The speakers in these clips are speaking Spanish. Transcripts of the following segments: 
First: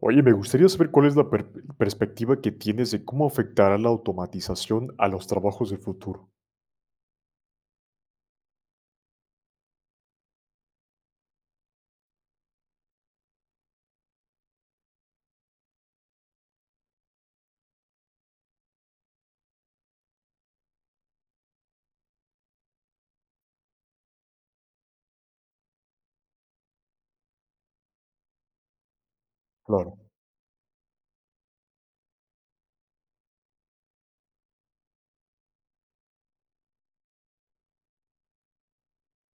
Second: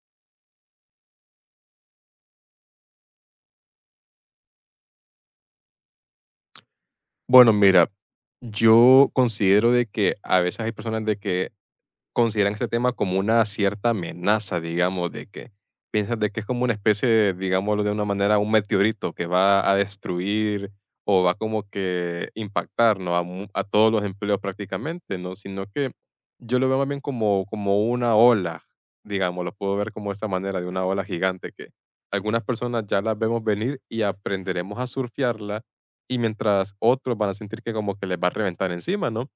Oye, me gustaría saber cuál es la perspectiva que tienes de cómo afectará la automatización a los trabajos del futuro. Bueno, mira, yo considero de que a veces hay personas de que consideran este tema como una cierta amenaza, digamos, de que piensan de que es como una especie, de, digámoslo de una manera, un meteorito que va a destruir o va como que impactar, ¿no? A, a todos los empleos prácticamente, ¿no? Sino que yo lo veo más bien como una ola, digamos, lo puedo ver Claro, como de esta manera, de una ola gigante que algunas personas ya las vemos venir y aprenderemos a surfearla y mientras otros van a sentir que como que les va a reventar encima, ¿no?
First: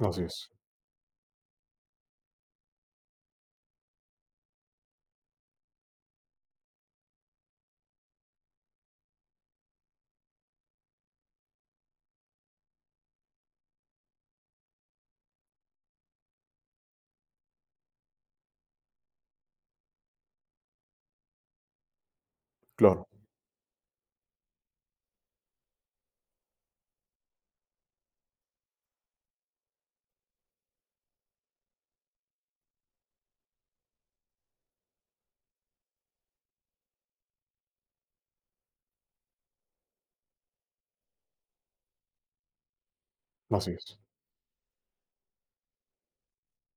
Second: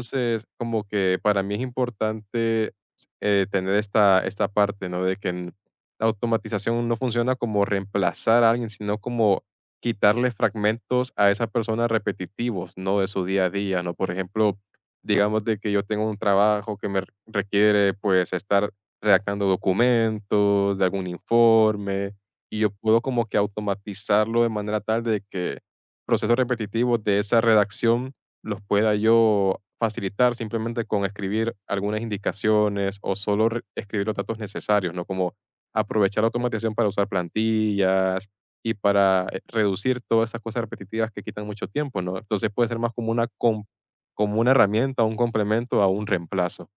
así es. como que para mí es importante tener esta parte, ¿no? De que la automatización no funciona como reemplazar a alguien, sino como quitarle fragmentos a esa persona repetitivos, ¿no? De su día a día, ¿no? Por ejemplo, digamos de que yo tengo un trabajo que me requiere, pues, estar redactando documentos, de algún informe, y yo puedo Claro, como que automatizarlo de manera tal de que procesos repetitivos de esa redacción los pueda yo facilitar simplemente con escribir algunas indicaciones o solo escribir los datos necesarios, ¿no? Como aprovechar la automatización para usar plantillas y para reducir todas esas cosas repetitivas que quitan mucho tiempo, ¿no? Entonces puede ser más como una, así es. como una herramienta, un complemento a un reemplazo.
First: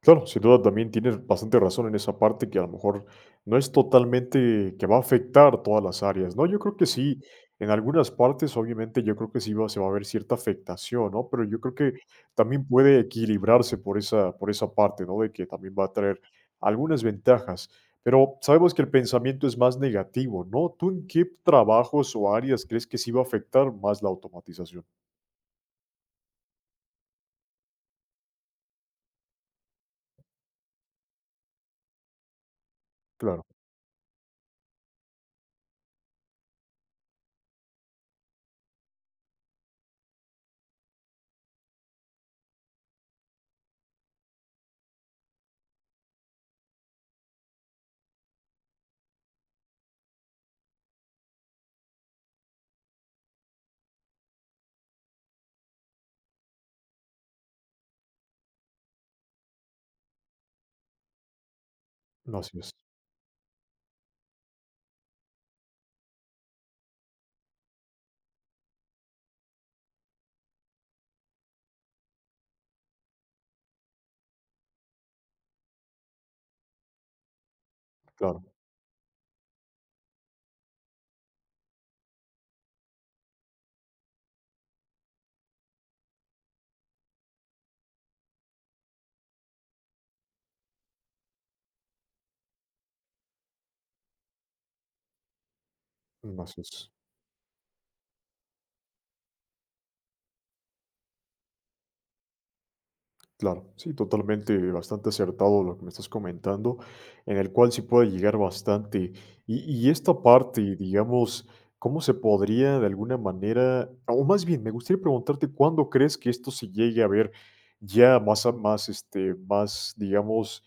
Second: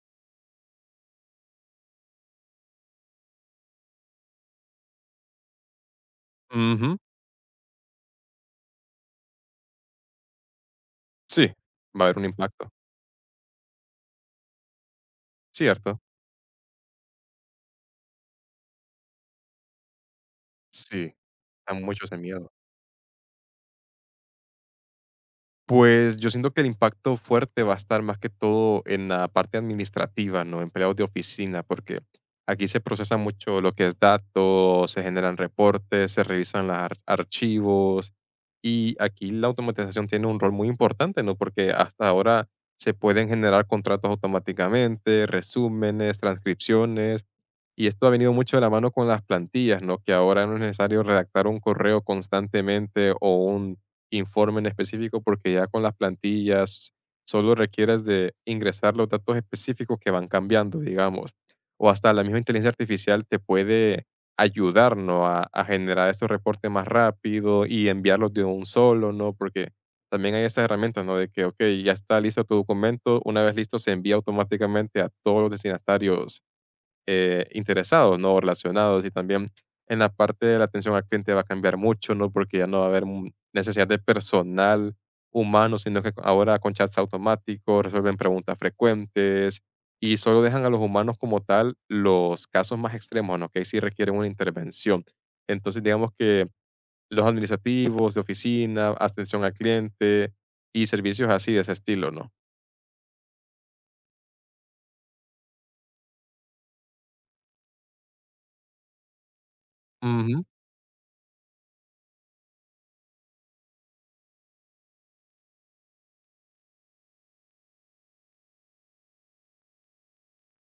Claro, sin duda también tienes bastante razón en esa parte que a lo mejor no es totalmente que va a afectar todas las áreas, ¿no? Yo creo que Ujú. sí, en algunas partes obviamente yo creo que sí va, se va a ver cierta afectación, ¿no? Pero Sí, yo creo que va a haber un también impacto, puede equilibrarse por esa parte, ¿no? De que también va a ¿cierto? traer algunas ventajas, pero sabemos que el pensamiento es más negativo, ¿no? ¿Tú en Sí, qué a muchos trabajos de o miedo. áreas crees que sí va a afectar más la automatización? Pues, yo siento que el impacto fuerte va a estar más que todo en la parte administrativa, ¿no? Empleados de oficina, porque aquí se procesa Claro, mucho lo que es datos, se generan reportes, se revisan los archivos y aquí la automatización tiene un rol muy importante, ¿no? Porque hasta ahora se pueden generar contratos automáticamente, resúmenes, transcripciones y esto ha venido mucho de la mano con las plantillas, ¿no? Que ahora no es necesario redactar un correo constantemente o un informe en específico, porque ya con las plantillas solo requieres de ingresar los datos específicos que van cambiando, digamos, o hasta la misma no, así inteligencia es, artificial te puede ayudar, ¿no? A generar estos reportes más rápido y enviarlos de un solo, ¿no? Porque también hay estas herramientas, ¿no? De que, ok, ya está listo tu documento, una vez listo se envía automáticamente a todos los destinatarios interesados, ¿no? O claro, relacionados y también en la parte de la atención al cliente va a cambiar mucho, ¿no? Porque ya no va a haber necesidad de personal humano, sino que ahora con chats automáticos resuelven preguntas frecuentes y solo dejan a los humanos como tal los casos más extremos, ¿no? Que ahí sí requieren una intervención. Entonces, digamos no, que así es. los administrativos de oficina, atención al cliente y servicios así de ese estilo, ¿no? Claro, sí, totalmente, bastante acertado lo que me estás comentando, en el cual sí puede llegar bastante. Y, y esta parte, digamos, ¿cómo se podría de alguna manera, o más bien, me gustaría preguntarte cuándo crees que esto se llegue a ver ya más, más, más, digamos,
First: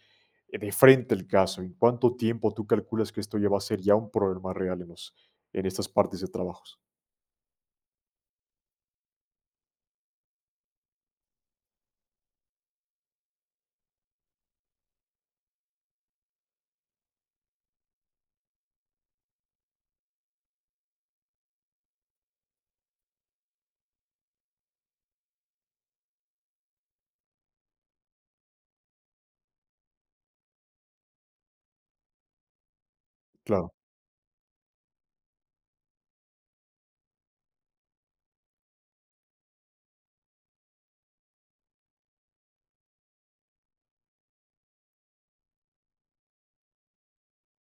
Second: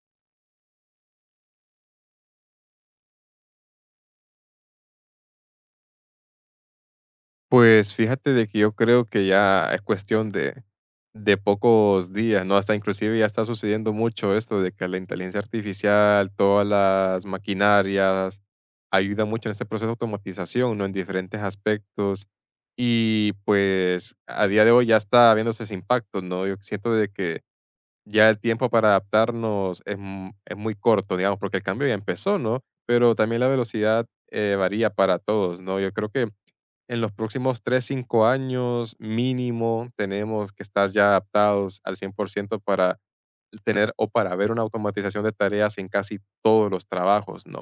de frente el caso? ¿En cuánto tiempo tú calculas que esto ya va a ser ya un problema real en los, en estas partes de trabajos? Pues fíjate de que yo creo que ya es cuestión de pocos días, ¿no? Hasta inclusive ya está sucediendo mucho esto de que la inteligencia artificial, todas las maquinarias, ayuda mucho en este proceso de automatización, ¿no? En diferentes aspectos. Y pues a día de hoy ya está viéndose ese impacto, ¿no? Yo siento de que ya el tiempo para adaptarnos es, es muy corto, digamos, porque el cambio ya empezó, ¿no? Pero también la Claro, velocidad varía para todos, ¿no? Yo creo que en los próximos 3-5 años mínimo tenemos que estar ya adaptados al 100% para tener o para ver una automatización de tareas en casi todos los trabajos, ¿no?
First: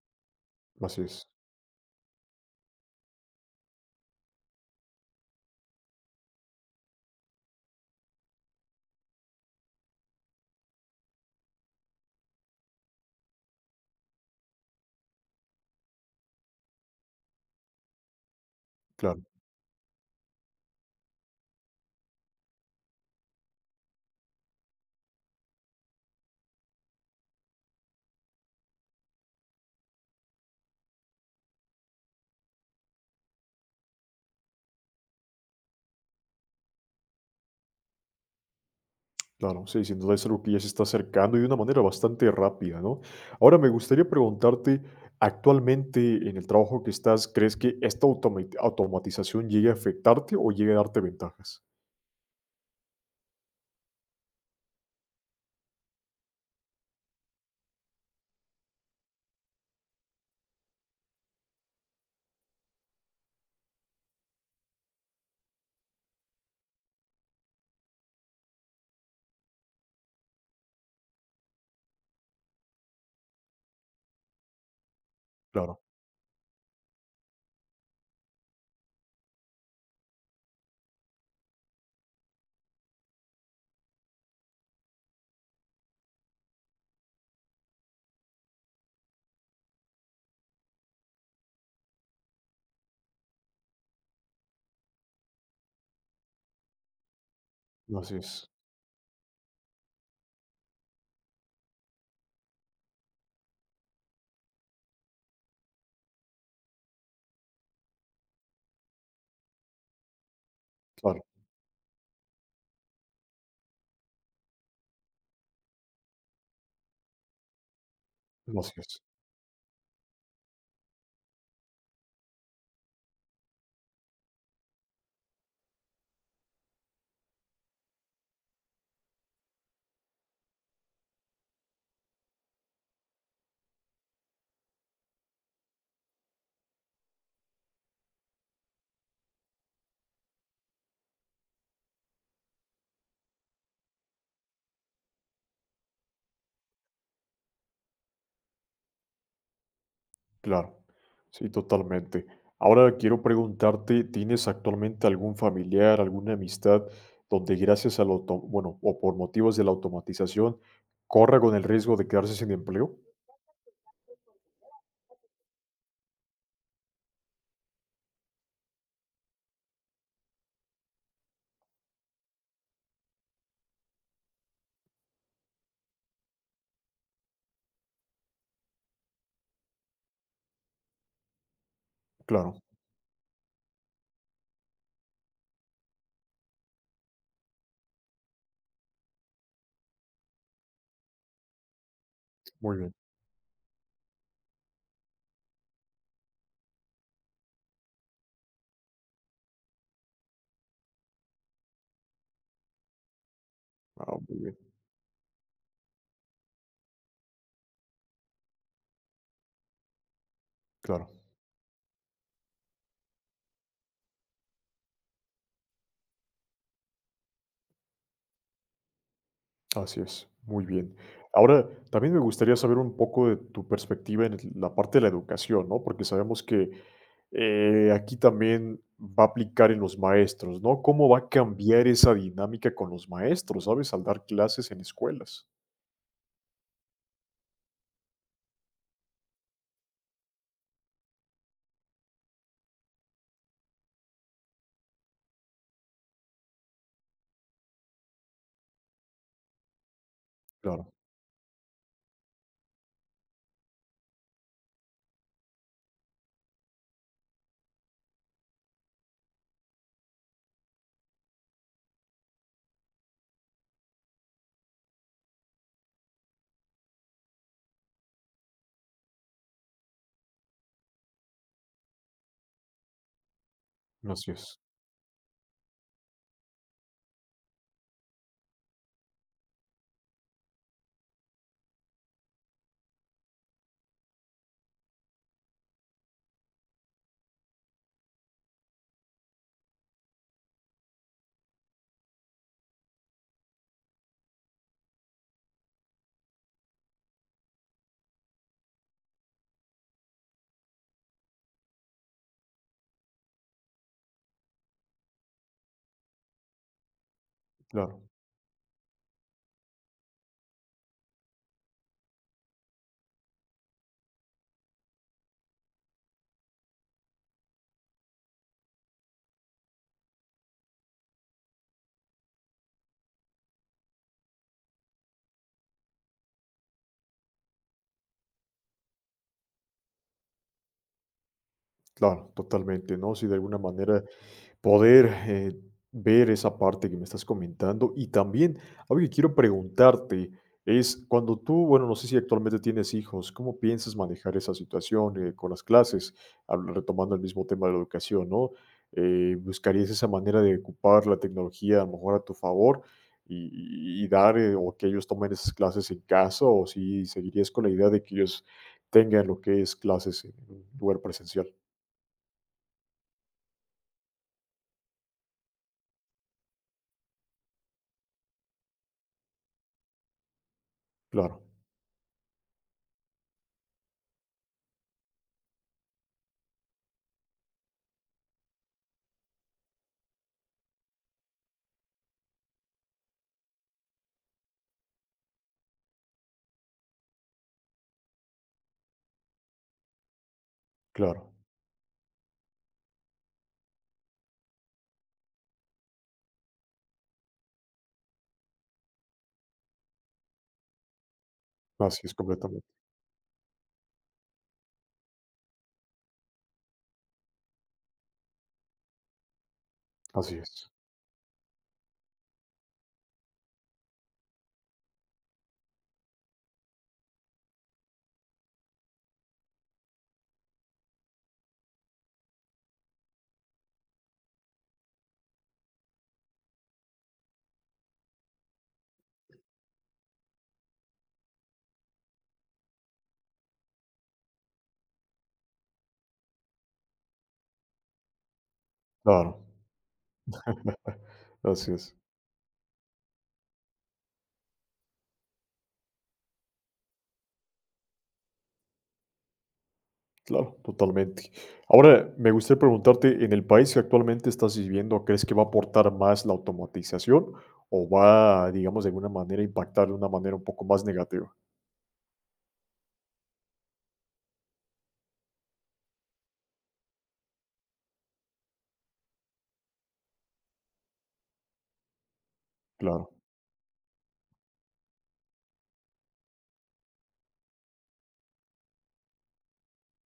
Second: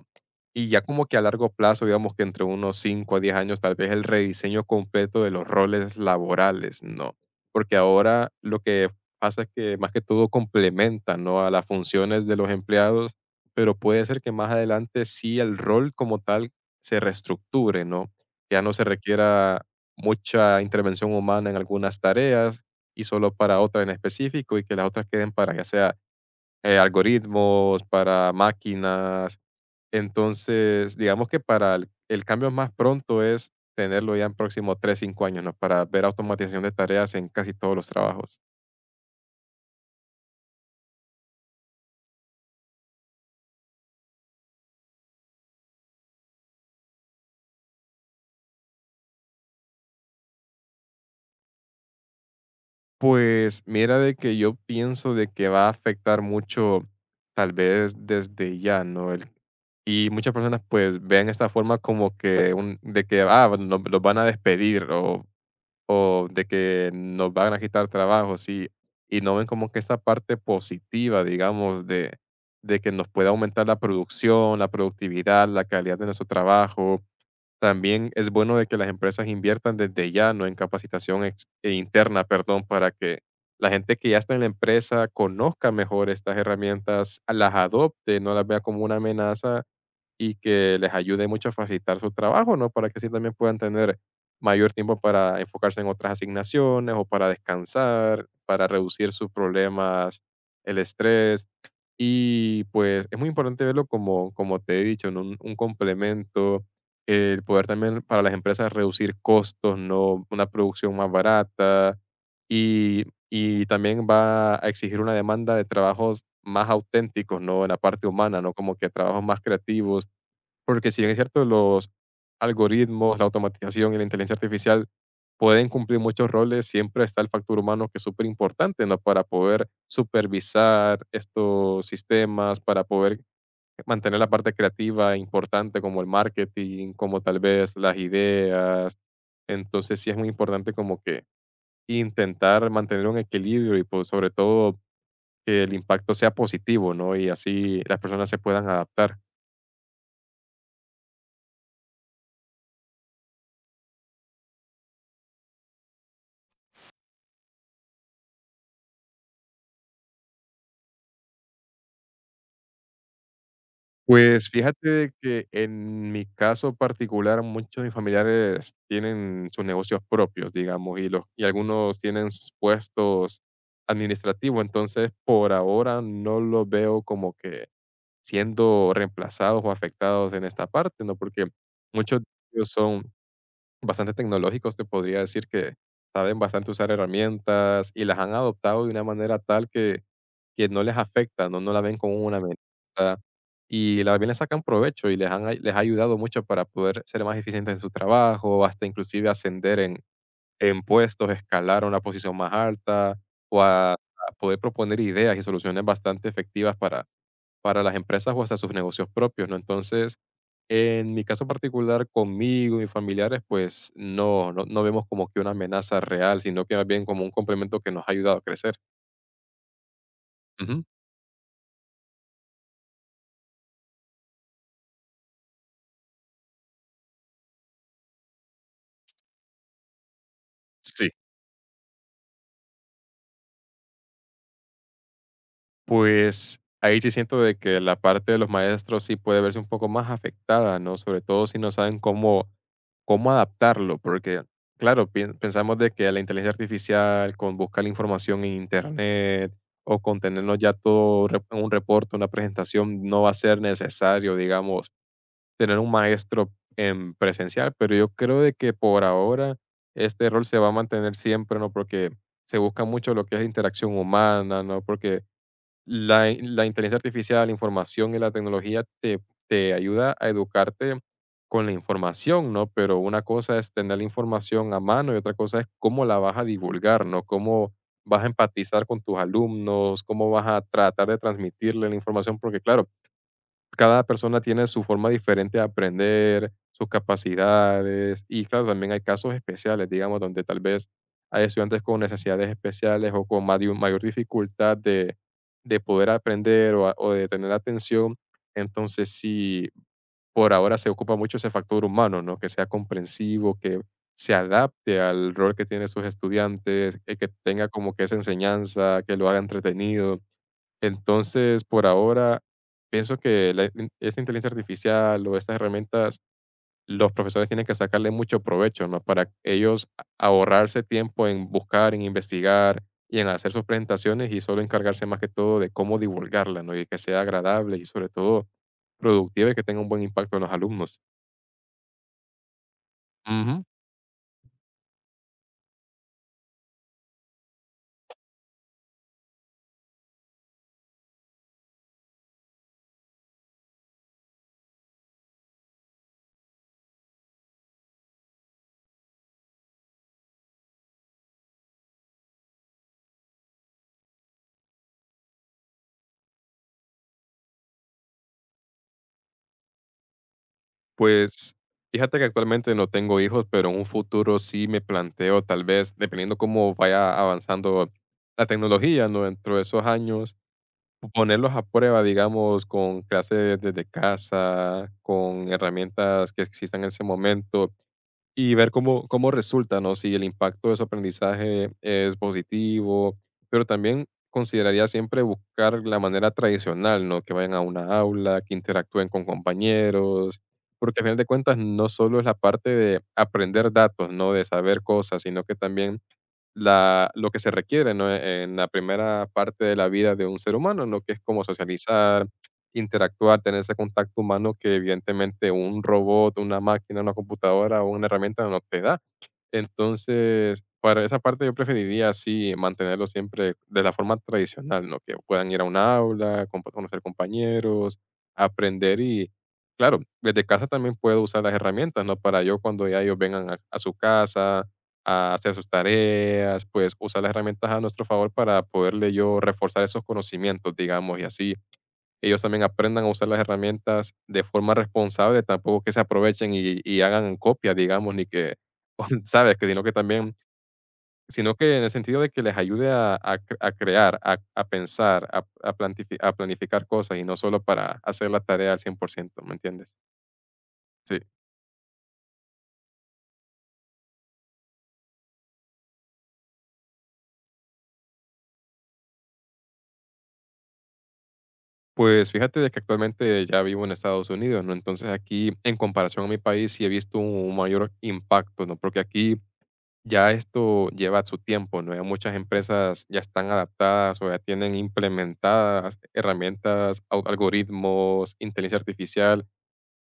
Y ya así como que a es, largo plazo, digamos que entre unos 5 a 10 años, tal vez el rediseño completo de los roles laborales, ¿no? Porque ahora lo que pasa es que más que todo complementa, ¿no? A las funciones de los empleados, pero puede ser que más adelante sí el rol como tal se reestructure, ¿no? Ya no se claro. requiera mucha intervención humana en algunas tareas y solo para otra en específico y que las otras queden para ya sea algoritmos, para máquinas. Entonces, digamos que para el cambio más pronto es tenerlo ya en próximo 3-5 años, ¿no? Para ver automatización de tareas en casi todos los trabajos. Claro, sí, sin duda es algo que ya se está acercando y de una manera bastante rápida, ¿no? Ahora me gustaría preguntarte, actualmente en el trabajo que estás, ¿crees que esta automatización llegue a afectarte o llegue a darte ventajas? Pues mira de que yo pienso de que va a afectar mucho, tal vez desde ya, ¿no? El, y muchas personas pues ven esta forma como que un, de que ah, nos, los van a despedir o de que nos van a quitar trabajos y no ven como que esta parte positiva, digamos, de que nos pueda aumentar la producción, la productividad, la Claro, calidad de nuestro trabajo. También es bueno de que las empresas inviertan desde ya, no en capacitación e interna, perdón, para que la gente que ya está en la empresa conozca mejor estas herramientas, las adopte, no las vea como una amenaza y que les ayude mucho a facilitar su trabajo, ¿no? Para que así también puedan tener mayor tiempo para enfocarse en otras asignaciones o para así descansar, es, para reducir sus problemas, el estrés. Y pues es muy importante verlo como, te he dicho, ¿no? Un complemento, el poder también para las empresas reducir costos, ¿no? Una producción más claro, barata y también va a exigir una demanda de trabajos más auténticos, ¿no? En la parte humana, ¿no? así Como que es, trabajos más creativos porque si bien es cierto, los algoritmos, la automatización y la inteligencia artificial pueden cumplir muchos roles, siempre está el factor humano que es súper importante, ¿no? Para poder supervisar estos sistemas, para poder mantener la parte creativa importante como el marketing, como tal vez las ideas. Entonces sí es muy importante como que intentar mantener un equilibrio y pues sobre todo que el impacto sea positivo, ¿no? Y así las personas se puedan adaptar. claro, sí, totalmente. Ahora quiero preguntarte, ¿tienes actualmente algún familiar, alguna amistad donde gracias al auto, bueno, o por motivos de la automatización, corra con el riesgo de quedarse sin empleo? Pues fíjate de que en mi caso particular, muchos de mis familiares tienen sus negocios propios, digamos, y algunos tienen sus puestos administrativos, entonces por ahora no los veo como que siendo reemplazados o afectados en esta parte, ¿no? Porque muchos de Claro, ellos son bastante tecnológicos, te podría decir que saben bastante usar herramientas y las han adoptado de una manera tal que no les afecta, no, no la ven como una muy bien. amenaza y la bien le sacan provecho y les han, les ha ayudado mucho para poder ser más eficientes en su trabajo, hasta inclusive ascender en puestos, escalar a una posición más alta o a, Ah, a muy bien. poder proponer ideas y soluciones bastante efectivas para las empresas o hasta sus negocios propios, ¿no? Entonces, Claro, en mi caso particular, conmigo y familiares, pues no, no, no vemos como que una amenaza real, sino que más bien como un complemento que nos ha ayudado a crecer. así es, muy Ujú. bien. Ahora, también me gustaría saber un poco de tu perspectiva en la parte de la educación, ¿no? Porque sabemos que aquí también va a aplicar en los maestros, ¿no? Sí, ¿Cómo va a cambiar esa dinámica con los maestros, ¿sabes? Al dar clases en escuelas. pues, ahí sí siento de que la parte de los maestros sí puede verse un poco más afectada, ¿no? Sobre todo si no saben cómo, adaptarlo, porque, claro, pien pensamos de que la inteligencia artificial con buscar la información en Internet o con tenernos ya Claro, todo re un reporte, una presentación, no va a ser necesario, digamos, tener un maestro en presencial, pero yo creo de que por ahora este rol se va a mantener siempre, ¿no? Porque se busca mucho lo que es interacción humana, ¿no? Porque la inteligencia artificial, la información y la tecnología te ayuda a educarte con la información, ¿no? Pero una cosa es tener la así es, información a mano y otra cosa es cómo la vas a divulgar, ¿no? Cómo vas a empatizar con tus alumnos, cómo vas a tratar de transmitirle la información, porque claro, cada persona tiene su forma diferente de aprender, sus capacidades y claro, también hay casos especiales, digamos, donde tal vez hay estudiantes con necesidades especiales o con mayor, mayor dificultad de poder aprender o de tener atención. Entonces, sí, por ahora se ocupa mucho ese factor humano, ¿no? Que sea comprensivo, que se adapte al rol que tienen sus estudiantes, que tenga como claro. que esa enseñanza, que lo haga entretenido entonces, por ahora, pienso que la in esa inteligencia artificial o estas herramientas, los profesores tienen que sacarle mucho provecho, ¿no? Para ellos a ahorrarse tiempo en buscar, en investigar y en hacer sus presentaciones y solo encargarse más que todo de cómo divulgarla, ¿no? Y que sea agradable y sobre todo productiva y que tenga un buen impacto en los alumnos. Claro, totalmente, ¿no? Si de alguna Ujú. manera poder ver esa parte que me estás comentando. Y también algo que quiero preguntarte es cuando tú, bueno, no sé si actualmente tienes hijos, ¿cómo piensas manejar esa situación con las clases? Retomando el mismo tema de la educación, ¿no? ¿Buscarías esa manera de ocupar la tecnología a lo mejor a tu favor y dar o que ellos tomen esas clases en casa o si seguirías con la idea de que ellos tengan lo que es clases en un lugar presencial? Pues, fíjate que actualmente no tengo hijos, pero en un futuro sí me planteo, tal vez, dependiendo cómo vaya avanzando la tecnología, ¿no? Dentro de esos años, Claro, ponerlos a prueba, digamos, con clases desde casa, con herramientas que existan en ese momento, y ver cómo, resulta, ¿no? Si el impacto de su aprendizaje es positivo, pero también consideraría siempre buscar la manera tradicional, ¿no? Que vayan a una aula, que interactúen con compañeros, porque al final de claro, cuentas no solo es la parte de aprender datos, ¿no? De saber cosas, sino que también la lo que se requiere, ¿no? En la primera parte de la vida de un ser humano, lo que es como así es socializar, completamente, interactuar, tener ese contacto humano que evidentemente un robot, una máquina, una computadora o una herramienta no te da. así Entonces, es, para esa parte yo preferiría así mantenerlo siempre de la forma tradicional, ¿no? Que puedan ir a un aula, conocer compañeros, aprender y, claro, desde casa también puedo usar las herramientas, ¿no? Para yo cuando ya ellos vengan a su casa a hacer sus tareas, pues usar las herramientas a nuestro favor para poderle yo reforzar esos conocimientos, digamos, y así ellos también aprendan a usar las herramientas de forma responsable, tampoco que se aprovechen y hagan copia, digamos, ni que, claro, ¿sabes? Que sino que también sino así que en el es, sentido de que les ayude a cre a crear, a pensar, a plantifi a planificar cosas y no solo para hacer la tarea al 100%. ¿Me entiendes? claro, Sí. totalmente. Ahora, me gustaría preguntarte, ¿en el país que actualmente estás viviendo, crees que va a aportar más la automatización o va, digamos, de alguna manera impactar de una manera un poco más negativa? Pues fíjate de que actualmente ya vivo en Estados Unidos, ¿no? Entonces aquí, en comparación a mi país, sí he visto un mayor impacto, ¿no? Porque aquí ya esto lleva su tiempo, ¿no? Ya muchas empresas Claro, ya están adaptadas o ya tienen implementadas herramientas, algoritmos, inteligencia artificial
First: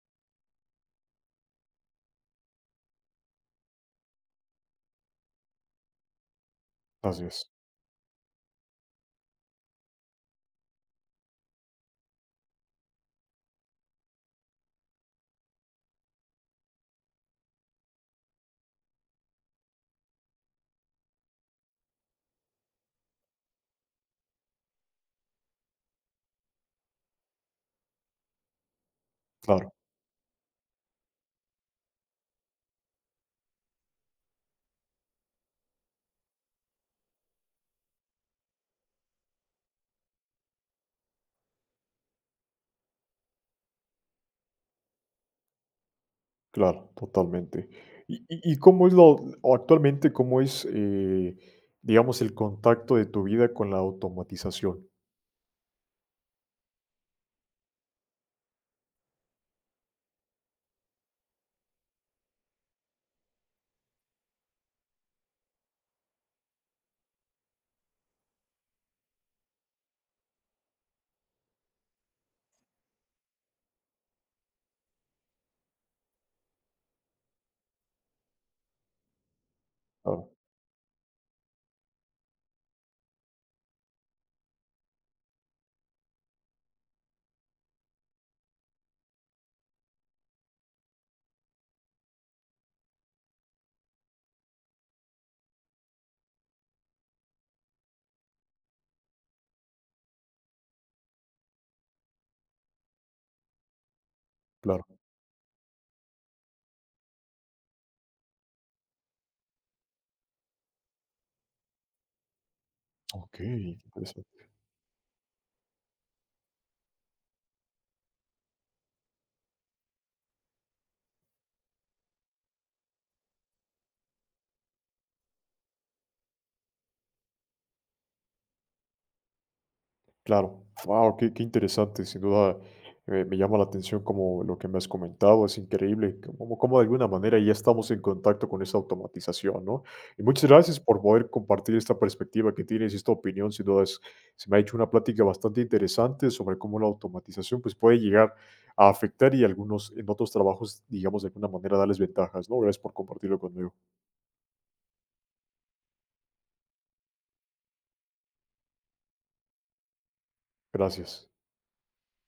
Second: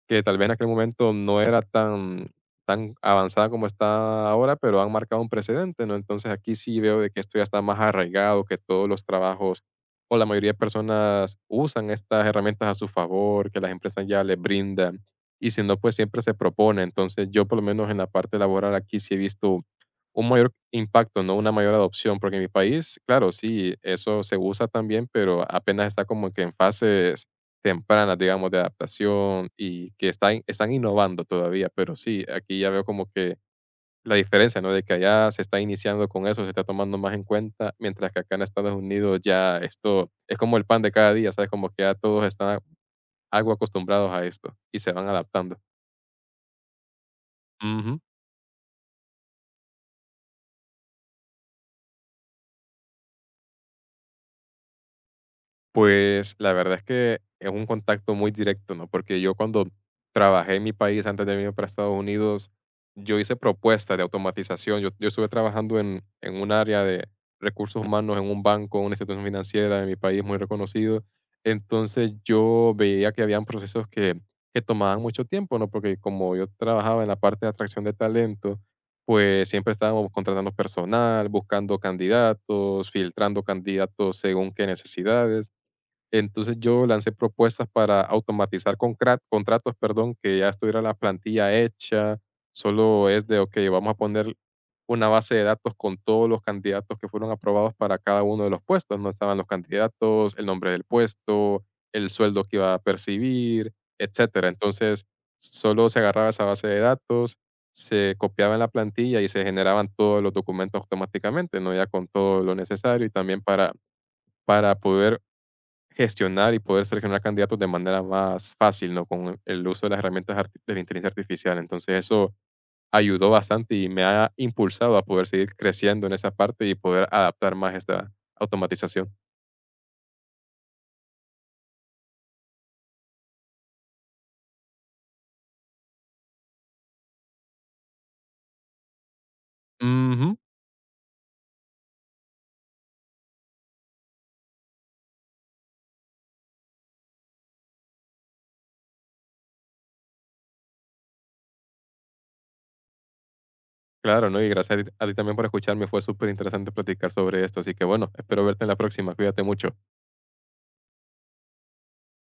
que tal vez en aquel momento no era tan, tan avanzada como está ahora, pero han marcado un precedente, ¿no? Entonces aquí sí veo de que así esto ya es, está más arraigado, que todos los trabajos o la mayoría de personas usan estas herramientas a su favor, que las empresas ya les brindan, y si no, pues siempre se propone. Entonces yo por lo menos en la parte laboral aquí sí he visto un mayor impacto, no una mayor adopción, porque en mi país, claro, sí, eso se usa también, pero apenas está como que en fases tempranas, digamos, de adaptación claro, y que están innovando todavía, pero sí, aquí ya veo como que la diferencia, ¿no? De que allá se está iniciando con eso, se está tomando más en cuenta, mientras que acá en Estados Unidos ya esto es como el pan de cada día, ¿sabes? Como que ya todos están algo acostumbrados a esto y se van adaptando. claro, totalmente. Ujú. ¿Y cómo es lo, o actualmente, cómo es, digamos, el contacto de tu vida con la automatización? Pues, la verdad es que es un contacto muy directo, ¿no? Porque yo cuando trabajé en mi país antes de venir para Estados Unidos, yo hice propuestas de automatización. Yo estuve trabajando en un área de recursos humanos, en un banco, una institución financiera de mi país muy reconocido. Entonces yo veía que habían procesos que tomaban mucho tiempo, ¿no? Porque como yo trabajaba en la parte de atracción de talento, pues siempre estábamos Claro, contratando personal, buscando candidatos, filtrando candidatos según qué necesidades. Entonces yo lancé propuestas para automatizar contratos, perdón, que ya estuviera la plantilla hecha, solo es de, ok, vamos a poner una base de datos con todos los candidatos que fueron aprobados para cada uno de los puestos, no estaban los candidatos, el nombre del puesto, el sueldo que iba a percibir, etcétera. claro, Entonces solo se agarraba esa base de datos, se copiaba en la plantilla y se generaban todos los documentos automáticamente, ¿no? Ya con todo lo necesario y ok, también para interesante. Poder gestionar y poder seleccionar candidatos de manera más fácil, ¿no? Con el uso de las herramientas de la inteligencia artificial. Entonces eso ayudó bastante y me ha impulsado a poder seguir creciendo en esa parte y poder adaptar más esta automatización. Claro, wow, qué, qué interesante, sin duda me llama la atención como lo que me has comentado, es increíble, como, como de alguna manera ya estamos en contacto con esa automatización, ¿no? Y Ujú. muchas gracias por poder compartir esta perspectiva que tienes, esta opinión, sin duda se me ha hecho una plática bastante interesante sobre cómo la automatización pues, puede llegar a afectar y algunos en otros trabajos, digamos, de alguna manera darles ventajas, ¿no? Gracias por compartirlo conmigo. Claro, ¿no? Y gracias a ti también por escucharme. Fue súper interesante platicar sobre esto. Así que bueno, espero verte en la próxima. Cuídate mucho. Gracias.